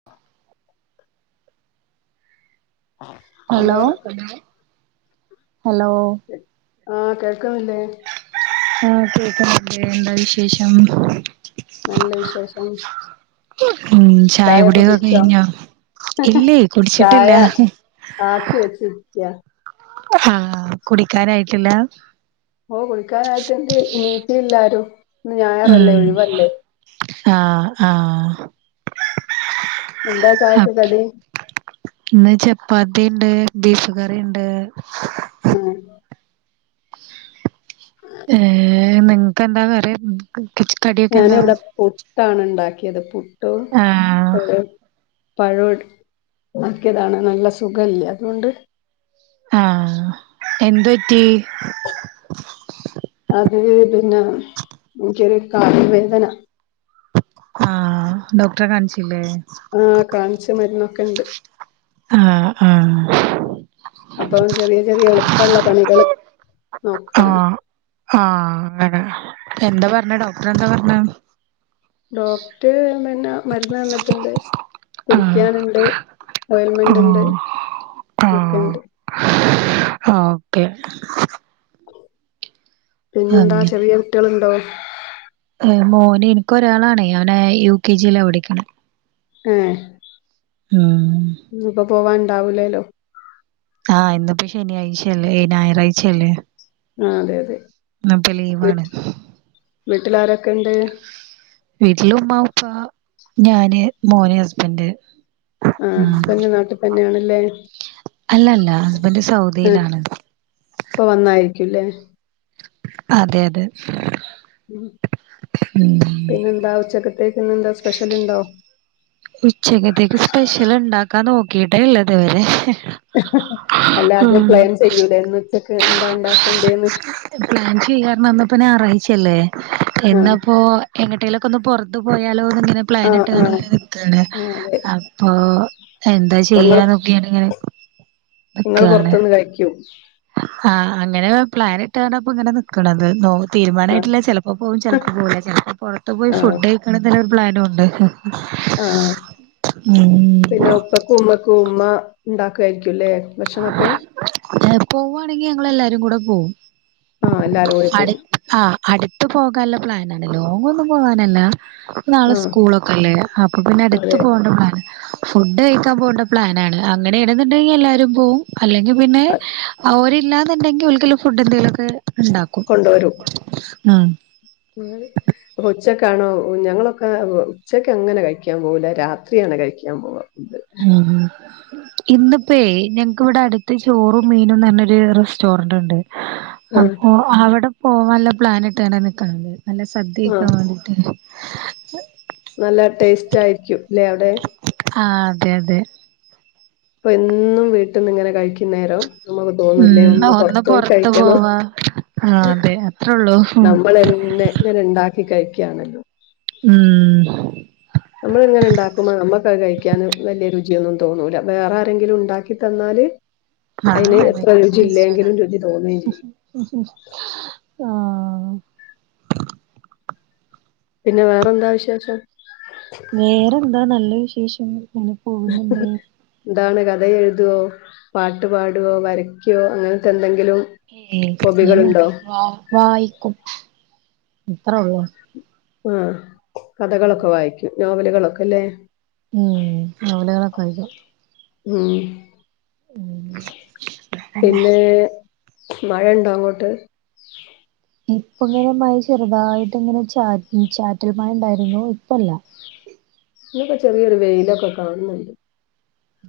[inaudible] Hello hello ആഹ് കേൾക്കുന്നില്ലേ? ആഹ് കേക്കുന്നുണ്ട് എന്താ വിശേഷം? നല്ല വിശേഷം ഉം ചായൊക്കെ ചായകുടിയൊക്കെ കുടിച്ചോ കഴിഞ്ഞോ? ഇല്ല കുടിച്ചിട്ടില്ല ചായ ആക്കി വച്ചിരിക്കാ ആഹ കുടിക്കാനായിട്ടില്ല? ഓ കുടിക്കാനായിട്ട്ണ്ട് എണീറ്റ് എല്ലാരും ന്ന് ഉം ഞായാറല്ലേ ഒഴിവല്ലേ? ആഹ് ആഹ് എന്താ ചായക്ക് അപ് കടി? ഇന്ന് ചപ്പാത്തി ഉണ്ട്, ബീഫ് കറി ഉണ്ട് ഉം ഏഹ് നിങ്ങക്ക് എന്താ കറി, കടിയൊക്കെ എന്താ? ഞാനിവിടെ പുട്ടാണ് ഉണ്ടാക്കിയത് പുട്ടു ആഹ് പഴോ ആക്കിയതാണ് നല്ല സുഖല്ല അതുകൊണ്ട് ആഹ് എന്ത് പറ്റി? അത് പിന്നെ എനിക്കൊരു കാല് വേദന ആഹ് ഡോക്ടറെ കാണിച്ചില്ലേ? ആഹ് കാണിച്ച്, മരുന്നൊക്കെണ്ട് ആഹ് ആഹ് അപ്പൊ ചെറിയ ചെറിയ എളുപ്പമുള്ള പണികൾ നോക്കുകയാണ് ആഹ് ആഹ് ഹഹ എന്താ പറഞ്ഞ ഡോക്ടറെന്താ പറഞ്ഞേ? ഡോക്ടർ പിന്നെ മരുന്ന് തന്നിട്ടുണ്ട് ആഹ് കുടിക്കാനുണ്ട് ഓയിൽമെന്റ് ഉണ്ട് ആഹ് ഒക്കെ ആഹ് ഉണ്ട് ആഹ് ഓക്കേ പിന്നെന്താ അങ്ങനെ ചെറിയ കുട്ടികളുണ്ടോ? ഏഹ് മോന് എനിക്കൊരാളാണ് ഓന് യു കെ ജി യില പഠിക്കണത് ഏ ഉം ഇന്നിപ്പൊ പോവാൻണ്ടാവൂലേല്ലോ ആഹ ഇന്നിപ്പോ ശനിയാഴ്ചയല്ലേ ഏയ്‌ ഞായറാഴ്ചയല്ലേ ആ അതെ അതെ ന്നിപ്പ ലീവാണ് വീട്ടിലാരൊക്കെ ഉണ്ട്? വീട്ടില് ഉമ്മ, ഉപ്പ, ഞാന്, മോന്, ഹസ്ബന്റ് ആ ഉം ഹസ്ബൻഡ് നാട്ടിൽ തന്നെയാണല്ലേ അല്ല അല്ല ഹസ്ബൻഡ് ആ സൗദിയിലാണ് ഇപ്പൊ വന്നതായിരിക്കും ല്ലേ? അതെ അതെ ഉ ഉം പിന്നെന്താ ഉച്ചക്കത്തേക്ക് ന്ന്ന്താ സ്പെഷ്യൽണ്ടോ? ഉച്ചക്കത്തേക്ക് സ്പെഷ്യൽ ഉണ്ടാക്കാൻ നോക്കിട്ടേല്ലിതുവരെ അല്ലാദ്യം പ്ലെൻ ചെയ്യൂലേ ഇന്ന് ഉച്ചക്ക് എന്താ ഉണ്ടാക്കേണ്ടേന്ന്? പ്ലാൻ ചെയ്യാരുന്ന് ന്നിപ്പോ ഞായാറായിച്ചല്ലേ ആ ഇന്നിപ്പോ എങ്ങട്ടേയിലൊക്കെ ഒന്ന് പുറത്തു പോയാലോ ന്നിങ്ങനെ ആ ആ പ്ലാനിട്ടാണ് ആ അതെ അപ്പൊ എന്താ ഇപ്പൊ ചെയ്യാ നോക്കിയാണ് ഇങ്ങനെ നിങ്ങള് പുറത്തുന്ന് കഴിക്കോ? ആഹ അങ്ങനെ പ്ലാനിട്ടാണ്ടാ ഇപ്പ ഇങ്ങനെ നിക്കണത് നോ തീരുമാനായിട്ടില്ല ചെലപ്പം പോവും ചെലപ്പം പോവൂല ചെൽപം പൊർത്ത് പോയി ആ ആ ഫുഡഴി ക്കണംന്ന്ള്ള രു പ്ലാനൂണ്ട് ആ ഉം [unintelligible] കുമ്മക്ക ഉമ്മ ഉണ്ടാക്കായിരിക്കുംല്ലേ ഭക്ഷണൊക്കെ. പോവ്വാണെങ്കി ഞങ്ങളെല്ലാരുങ്കൂടെ പോവും ആഹ എല്ലാരും കൂടി അടു പോകും. ആഹ് അടുത്ത് പോകാന്ള്ളപ്ലാന്ണ്ട് ലോങ്ങൊന്നും പോവാനല്ല. നാളെ ആഹ് സ്കൂളൊക്കെല്ലേ അപ്പൊ പിന്നെ അടുത്ത് അതെ പോകണ്ട. ഫുഡ് കഴിക്കാൻ പോവണ്ട പ്ലാനാണ്ണ് അങ്ങനെ ആണ് നിണ്ടെങ്കിൽ എല്ലാവരും പോകും. അല്ലെങ്കിൽ പിന്നെ അ- അവര്ല്ലാന്നുണ്ടെങ്കിൽ ഓല്ക്കില ഫുഡ് എന്തൊലൊക്ക. ഇണ്ടാക്കും കൊണ്ടുവരും ഉം [unintelligible] അപ്പൊ ഉച്ചക്കാണോ ഞങ്ങളൊക്കെ ഉച്ചക്ക് അങ്ങനെ കഴിക്കാൻ പോവുല്ല രാത്രിയാണ് കഴിക്കാൻ പോവുക. ഉം ഉം ഇന്നിപ്പെയ് ഞങ്ങക്ക് ഇവിടെ അടുത്ത് ചോറും മീനും പറഞ്ഞൊരു റെസ്റ്റോറന്റ് ഇണ്ട്. ആഹ് അപ്പൊ അവിടെ പോവാന്ള്ള പ്ലാനിട്ട് നിക്കാ നല്ല സദ്യ ആഹ് കഴിക്കാൻ വേണ്ടി. [unintelligible] നല്ല ടേസ്റ്റ് ആയിരിക്കും ല്ലെ അവിടെ. ആ അതെ അതെ. എന്നും വീട്ടിന്ന് ഇങ്ങനെ കഴിക്കുന്നേരം. നമുക്ക് തോന്നുലേ ഉം ഒന്ന് പൊറത്തു പോയി പൊറത്ത് കഴിക്കണം. പോവാ ആഹ് അതെ അത്രേള്ളൂ ഉം നമ്മളെന്നെ ഇങ്ങനെ ഇണ്ടാക്കി കഴിക്കയാണല്ലോ? ഉം നമ്മള് ഇങ്ങനെ ഉണ്ടാക്കുമ്പോ നമ്മക്കത് കഴിക്കാന് വല്യ രുചിയൊന്നും തോന്നൂല്ല വേറെ ആരെങ്കിലും ഇണ്ടാക്കി തന്നാല്. ആ അയിന് എത്ര രുചി ഇല്ലെങ്കിലും രുചി തോന്നുകയും ചെയ്യും [unintelligible] ആ പിന്നെ വേറെന്താ വിശേഷം? വേറെന്താ നല്ല വിശേഷം ഉം. [unintelligible] [inaudible] എന്താണ് കഥ എഴുതോ പാട്ട് പാടോ വരക്കുവോ അങ്ങനത്തെ എന്തെങ്കിലും. [unintelligible] ഞൻ ഹോബികളുണ്ടോ വായിക്കും എത്രേ ഒള്ളു. ആഹ കഥകളൊക്കെ വായിക്കും നോവലുകളൊക്കെ ല്ലേ. ഉം നോവലുകളൊക്കെ വായിക്കും. ഉം പിന്നെ. മഴണ്ടോ അങ്ങോട്ട്? ഇപ്പ ഇങ്ങനെ മഴ ചെറുതായിട്ട് ഇങ്ങനെ ചാ ചാറ്റൽ മഴ ഉണ്ടായിരുന്നു ഇപ്പല്ല. ഇവിടെ ചെറിയൊരു വെയിലൊക്കെ കാണുന്നുണ്ട്.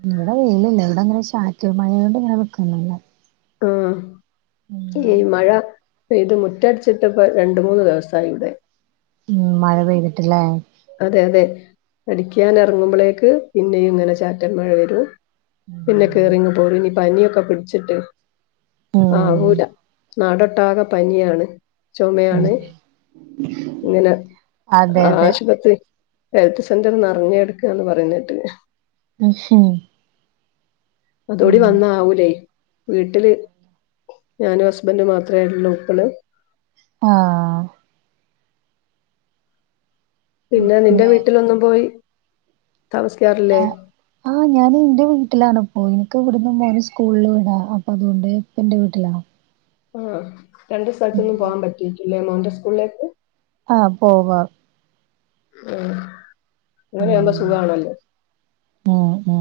ഇവിടെ വെയിലില്ല ഇവിടെ ഇങ്ങനെ ചാറ്റൽ മഴോണ്ട് ഇങ്ങനെ നിക്ക്ന്നില്ല. ആം ഈമഴ. പെയ്ത് മുറ്റടിച്ചിട്ടിപ്പ രണ്ട് മൂന്ന് ദിവസമായി ഇവിടെ. ഉ മഴ പെയ്തിട്ട് ല്ലേ? അതെ അതെ അടിക്കൻ ഇറങ്ങുമ്പോളേക്ക് പിന്നെയും ഇങ്ങനെ ചാറ്റൻ മഴ വരൂ. പിന്നെ കേറിങ്ങ് പോരും ഇനി പനിയൊക്കെ പിടിച്ചിട്ട് ഉം ആവൂല. ന്നാടൊട്ടാകെ പനിയാണ്. ചൊമയാണ്. ങ്ങനെ അതെ അതെ ആശുപ ഹെൽത്ത് സെന്ററ് നർഞ്ഞെട് ക്കാന്ന് പറയുന്നേട്ട് [unintelligible] അതൂടി ഉം വന്നാ ആവൂലേ. വീട്ട്ല് ഞാനും ഹസ്ബെൻ്റും മാത്രേ ള്ളൂ ഇപ്പള്. ആഹ് പിന്നെ നിന്റെ വേ വീട്ടിലൊന്നും പോയി താമസിക്കാറില്ലേ ആഹ്. ഞാന് ന്റെ വീട്ട്ലാണ്പ്പോ. ഇൻക്ക് വ്ട്ന്നും മോന് സ്ക്കൂള്ള് വിടാ. അപ്പൊ അത്കൊണ്ട് പ്പ ൻ്റെ വീട്ടിലാ. ആഹ്. രണ്ട് സ്ഥൽത്ത്ന്നും പോവാൻ പറ്റേക്കുല്ലേ മോൻ്റെ സ് ക്കൂള്ളേക്ക്? ആഹ് പോവാം. ആഹ്. ങ്ങനെയാമ്പൊ സുഖാണല്ലോ മാ മാ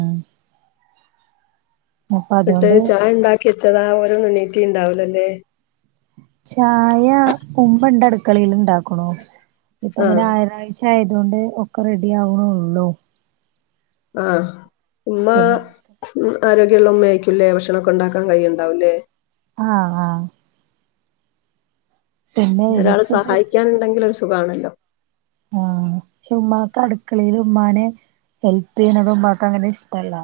ന്ന്ട്ട് അതുകൊണ്ട് ചായ ണ്ടാക്കിച്ചെതാ. ഓലൊന്നെണീറ്റീണ്ടാവ് ല്ലലേ? ചായ ഉമ്മണ്ടട്ക്കളേല് ണ്ടാക്ക്ണൂ. ഇപ്പ ആ [unintelligible] ച്ച് നേയതോണ്ട് ഒക്കെ റെഡി ആവ്ണൊള്ളൂ. ആഹ് ഉമ്മാ പിന്നെ ആരോഗ്യള്ള ഉമ്മയായിരിക്കൂല്ലേ ഭക്ഷണൊക്കെ ഉണ്ടാക്കൻ കയ്യുണ്ടാവൂംല്ലേ ആഹ്ആഹ് പിന്നെ ഒരാള് എനിക്ക് ബ്രേക്ക് സഹായിക്കാന്ണ്ടെങ്കിലൊര് സുഖാണല്ലൊ ആഹ്. ക്ഷെ ഉമ്മാക്ക് അട്ക്കളേല് ഉമ്മാനെ ഹെൽപ്പെയ്യ്ണതും ഉമ്മാക്ക അങ്ങനെ ഇഷ്ടല്ല.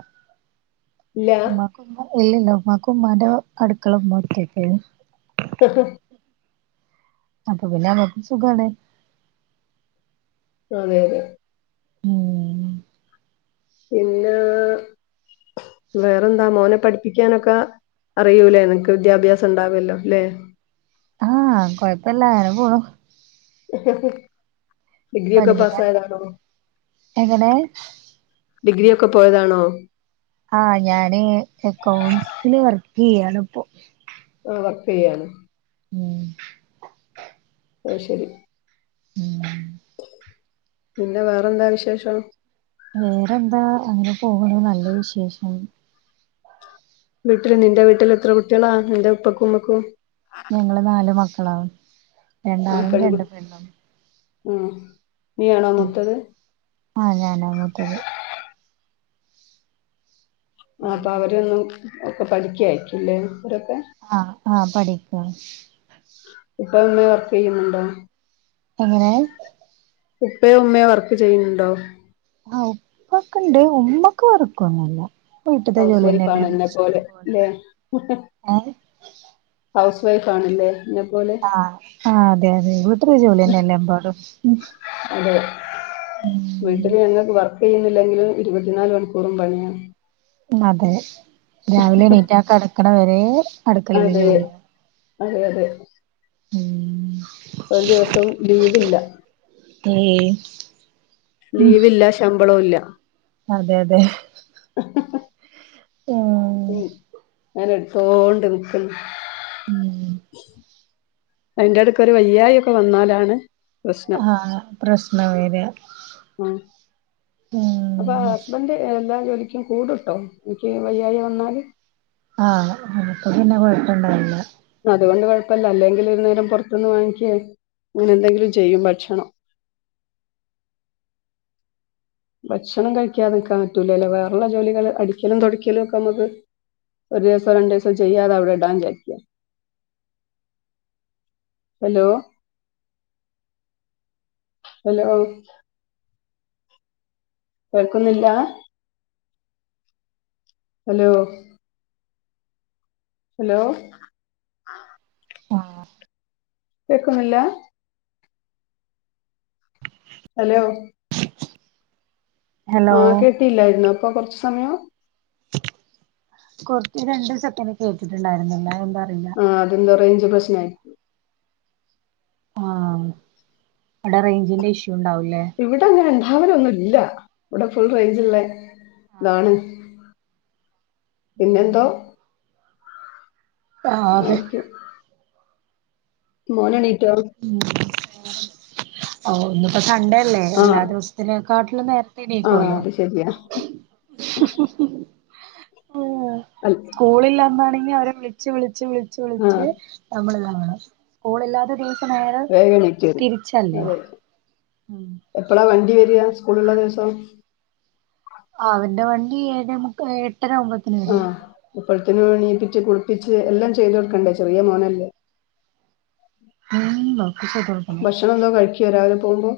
ഇല്ല ഉമ്മാക് [unintelligible] എല്ലിണ്ടാവും. ഉമ്മാക്ക് ഉമ്മാന്റെ അട്ക്കള ഉമ്മാക്ക് [unintelligible] അഹ് അപ്പംപിന്നെ അമ്മക്കും സുഖാണ് അതെ അതെ ഉം പിന്നാ വേറെന്താ മോനെ പഠിപ്പിക്കാനൊക്കാ അറിയൂലേ. നിൻക്ക് വിദ്യാഭ്യാസം ഉണ്ടാവല്ലോ ലേ? ആഹ്. കൊഴപ്പല്ല. നെപോണു. ഡിഗ്രി ഒക്കെ പഠിപ്പിക്കാൻ പാസായതാണോ? എങ്ങനെ ഡിഗ്രി ഒക്കെ പോയതാണോ? ആഹ്. ഞാന് എക്കൗണ്ട്സില് വർക്കെയ്യാണ്പ്പൊ. ആഹ് വർക്കെയ്യാണ് ഉം അഅ് ശരി. ഉം പിന്നെ വേറെന്താ വിശേഷം വേറെന്താ അങ്ങനെ പോണ്. നല്ല വിശേഷം വീട്ട്‌ല് നിന്റെ വീട്ട്ല് എത്ര കുട്ട്യളാ? നിന്റെ ഉപ്പക്കും ഉമ്മക്കും. ഞങ്ങള് നാല് മക്കളാ. ആ രണ്ടാണും, പെൺകു രണ്ട് പെണ്ണും. ഉം. നീയാണോ മൂത്തത്? ആഹ്. ഞാനാ മൂത്തത്. ആഹ് അപ്പൊ അവര് ഒക്കെ പഠിക്കയായിരിക്കുംല്ലേ. അവ് രൊക്കെ ആഹ് ആഹ് പഠിക്കാ ഇപ്പെ [unintelligible] വർക്കെയ്യ്ന്ന് ണ്ടോ? എങ്ങനെ ഉപ്പയും ഉമ്മയും വർക്ക് ചെയ്യുന്ന്ണ്ടോ? ആഹ്. ഉപ്പക്ക്ണ്ട്. ഉമ്മക്ക് വർക്കൊന്നുല്ല. പ്പൊ വീട്ട് തെന്നെ ഹൗസ് വൈഫ് ആണ് [unintelligible] എന്നെ ഇഷ്ടം പോലെ. ല്ലെ ഏ ഹൗസ് വൈഫ് ആണ് ല്ലേ? ആഹ്. ആഹ് അതെ അതെ വീട്ട്ത്തെ ജോലിയെന്നെല്ലെ എമ്പാടും. ഉം വീട്ട് ല് [unintelligible] യ്യ്ന്നില്ലെങ്കില് ഇരുപത്തിനാല് മണിക്കൂറും പണിയാ ഉം അതെ രാവിലെ എണീറ്റാ കടക്ക്ണെ വെരേ അതേ അതെ അതെ ഊം ഒര് ദിവസം ലീവില്ല ഏയ് ഉം ലീവില്ല ശമ്പളവും ഇല്ലാ അതെ അതെ ഉം ഉം ഞാന് എട്തോണ്ട് നിക്ക്ന്ന് അയ്ന്റെടെക്കൊര് വയ്യായാെക്കെ വന്നാലാണ് പ്രശ്നം ആഹ് പ്രശ്നം വെരാ ഉം ഉം അപ്പൊ ആഹ് ഹസ്ബൻഡ് എല്ലാ ജോലിക്കും കൂടുട്ടോ നിക്ക് വയ്യായ വന്നാല് ആഹ് അന്നപ്പാെ പിന്നെ കൊഴപ്പണ്ടാവില്ല അതുകൊണ്ട് കൊഴപ്പല്ല അല്ലെങ്കില് ഒര് നേരം പൊർത്ത്ന്ന് വാങ്ങിക്ക്യേ അങ്ങെനെ എന്തെങ്കിലും ചെയ്യും ഭക്ഷണം ഭക്ഷണം കഴിക്കാതെ നിക്കാൻ പറ്റൂലല്ലേ വേറെള്ള ജോലികള് അടിക്കലും തൊടിക്കലും ഓക്കെ മ്മക്ക് ഒര് ദിവസാെ രണ്ട് ദിവസാെ ചെയ്യാതെ അവിടെടാന്ന് വിചാരിക്കാ ഹെലോ ഹെലോ കേൾക്കുന്നില്ലാ ഹലോ ഹലോ ആഹ് കേക്കുന്നില്ലാ ഹലോ ഹലോ ആഹ് കേട്ടീല്ലായിര്ന്നാേ പ്പൊ കൊർച്ച് സമയം കൊർച്ച് രണ്ട് സെക്കെന്റ് കേട്ടിട്ട്ണ്ടായ്ര്ന്നില്ലാ എന്താ അറിയില്ല ആഹ് അതെന്തോ റെയ്ഞ്ച് പ്രശ്നായി ആഹ് അവ്ടെ റെയ്ഞ്ചിന്റെ ഇഷ്യൂണ്ടാവുല്ലേ ഇവ്ടെ അങ്ങെനെണ്ടാവലൊന്നുല്ലാ വ്ടെ ഫുൾ റെയ്ഞ്ച്ള്ളെതാണ് പിന്നെന്തോ ആഹ് അതെ ആയിരിക്കും മോനെണീറ്റോ ഉം ഓ ഇന്ന്പ്പോ സണ്ടേ അല്ലേ ആ എല്ലാ ദിവസ്ത്തിനെക്കാട്ടിലും നേര് ആ ത്തെണീക്കോലോ അത് ശരിയാ ആഹ് അൽ സ്കൂളില്ലന്നാണെങ്കി അവരെ വിളിച്ച് വിളിച്ച് വിളിച്ച് ആ വിളിച്ച് നമ്മള്താവണം സ്കൂളില്ലാതെ ദി വേഗെണിക്കോര് അതെ ഉം എപ്പെളാ വണ്ടി വെരാ സ്കൂള് ള്ള ദിവസം ആഹ് അവന്റെ വണ്ടി ഏഴെമുക്കാ എട്ടെരാവുമ്പ ആഹ് അപ്പോഴ്ത്തിന് എണീപ്പിച്ച് കുളിപ്പിച്ച് എല്ലാം ചെയ്തൊട്ക്കണ്ടേ ചെറിയ മോനല്ലേ ഉം ബാക്ക്കക്കാ ഭക്ഷണെന്തോ കഴിക്കാേ രാവിലെ പോവുമ്പം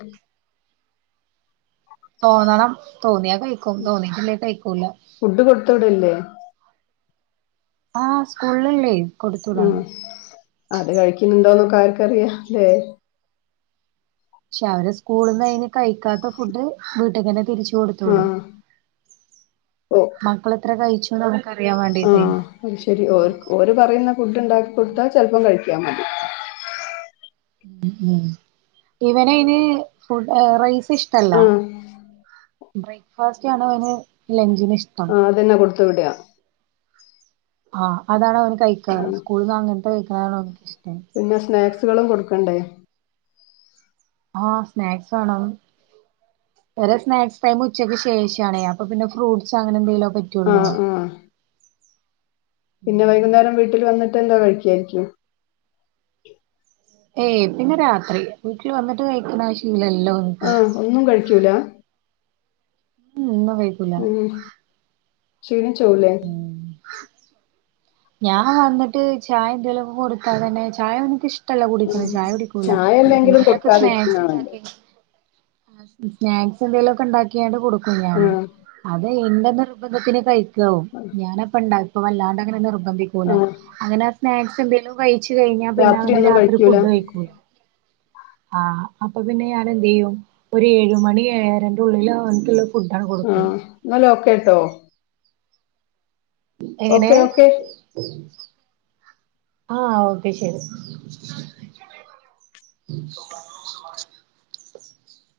തോന്നണം തോന്ന്യാ കഴിക്കും തോന്നീട്ടില്ലേ കഴിക്കൂല്ലാ ഫുഡ് കൊട്ത്ത് വിടൽല്ലേ ആഹ് സ്കൂള് ള്ളേ ഉം അത് കഴിക്ക്ന്ന്ണ്ടോന്നൊക്കെ ആർക്കറിയാം ല്ലേ പക്ഷെ അവരെ സ്കൂളിന്നയ്ന് കഴിക്കാത്ത ഫുഡ് വീട്ട്ക്കന്നെ തിരിച്ച് കൊടുത്ത് വിടും ആഹ് ഓ മക്കെളെത്ര കഴിച്ചൂന്ന് നമ്ക്ക് അറിയാൻ വേണ്ടിട്ടേ അവര് പറയ്ന്ന ഫുഡ്ണ്ടാക്കി കൊട്ത്താ ചെൽപ്പം കഴിക്കാം മതി ഉം ഇവനയിന് ഫുഡ്‌ റൈസ് ഇഷ്ടല്ല ആഹ് ബ്രേക്ക്ഫാസ്റ്റ്ണ് അവന് ലഞ്ചിന്ന് ഇഷ്ട ആഹ് അതന്നെ കൊടുത്തുവിടാ ആഹ് അതാണ് അവന് കഴിക്കാ ആഹ് സ്കൂളിൽന്ന് അങ്ങനത്തെ കഴിക്കനാണ് അവനിഷിട്ടം പിന്നെ സ്നാക്സുകളും കൊടുക്കണ്ടേ ആഹ് സ്നാക്സോണം ഇവരെ സ്നാക്സ്ടൈം ഉച്ചയ്ക്ക് ശേഷം ആണേ അപ്പൊ പിന്നെ ഫ്രൂട്സ് അങ്ങനെ എന്തെങ്കിലൊക്ക ആഹ് ആഹ് പിന്നെ വൈകുന്നേരം വീട്ടിൽ വന്നിട്ട് എന്താ കഴിക്കായിരിക്കും ഏയ് പിന്നെ രാത്രി വീട്ടില് വന്നിട്ട് കഴിക്ക്ണാ ശീലല്ലോ ആഹ് ഒന്നും കഴിക്കൂലാ ഉം [unintelligible] ഉം ക്ഷീണിച്ചോവൂലേ [unintelligible] ഞാൻ വന്നട്ട് ചായ എന്തേലൊക്കെ കൊടുത്താ തന്നെ ചായ അവനിക്കിഷ് ടല്ല ഉം കുടിക്ക്ണ് ചായ കുടിക്കൂല ചായ എന്തെങ്കിലും എന്തോലൊക്കെ കൊടുക്കാതിരിക്കുന്ന നല്ലത് സ്നാക്സ്ണ്ടാക്കി സ്നാക്സ് എന്തെങ്കിലൊക്കെ ഇണ്ടാക്കിയാണ്ട് കൊടുക്കും ഞാന് ആഹ് അത് എന്റെ നിർബന്ധത്തിന് കഴി [unintelligible] ഞാനപ്പണ്ടാക്കു വല്ലാണ്ടങ്ങനെ നിർബന്ധിക്കൂല ആഹ് അങ്ങനെ സ്നാക്സെന്തേലും കയിച്ച് കഴിഞ്ഞാ പിന്നെ അവന് ഒന്നും രാത്രി കഴിക്കൂല ഫുഡ് കഴിക്കൂല ആഹ് അപ്പൊ പിന്നെ ഞാനെന്തെയ്യും ഒരു ഏഴ് മണി ഏഴരൻ്റുള്ളില് അവന്ക്കിള്ള ഉം ന്നാലോക്കേട്ടോ എങ്ങനെ ഓക്കെ ഓക്കെ ആഹ് ഓക്കെ ശരി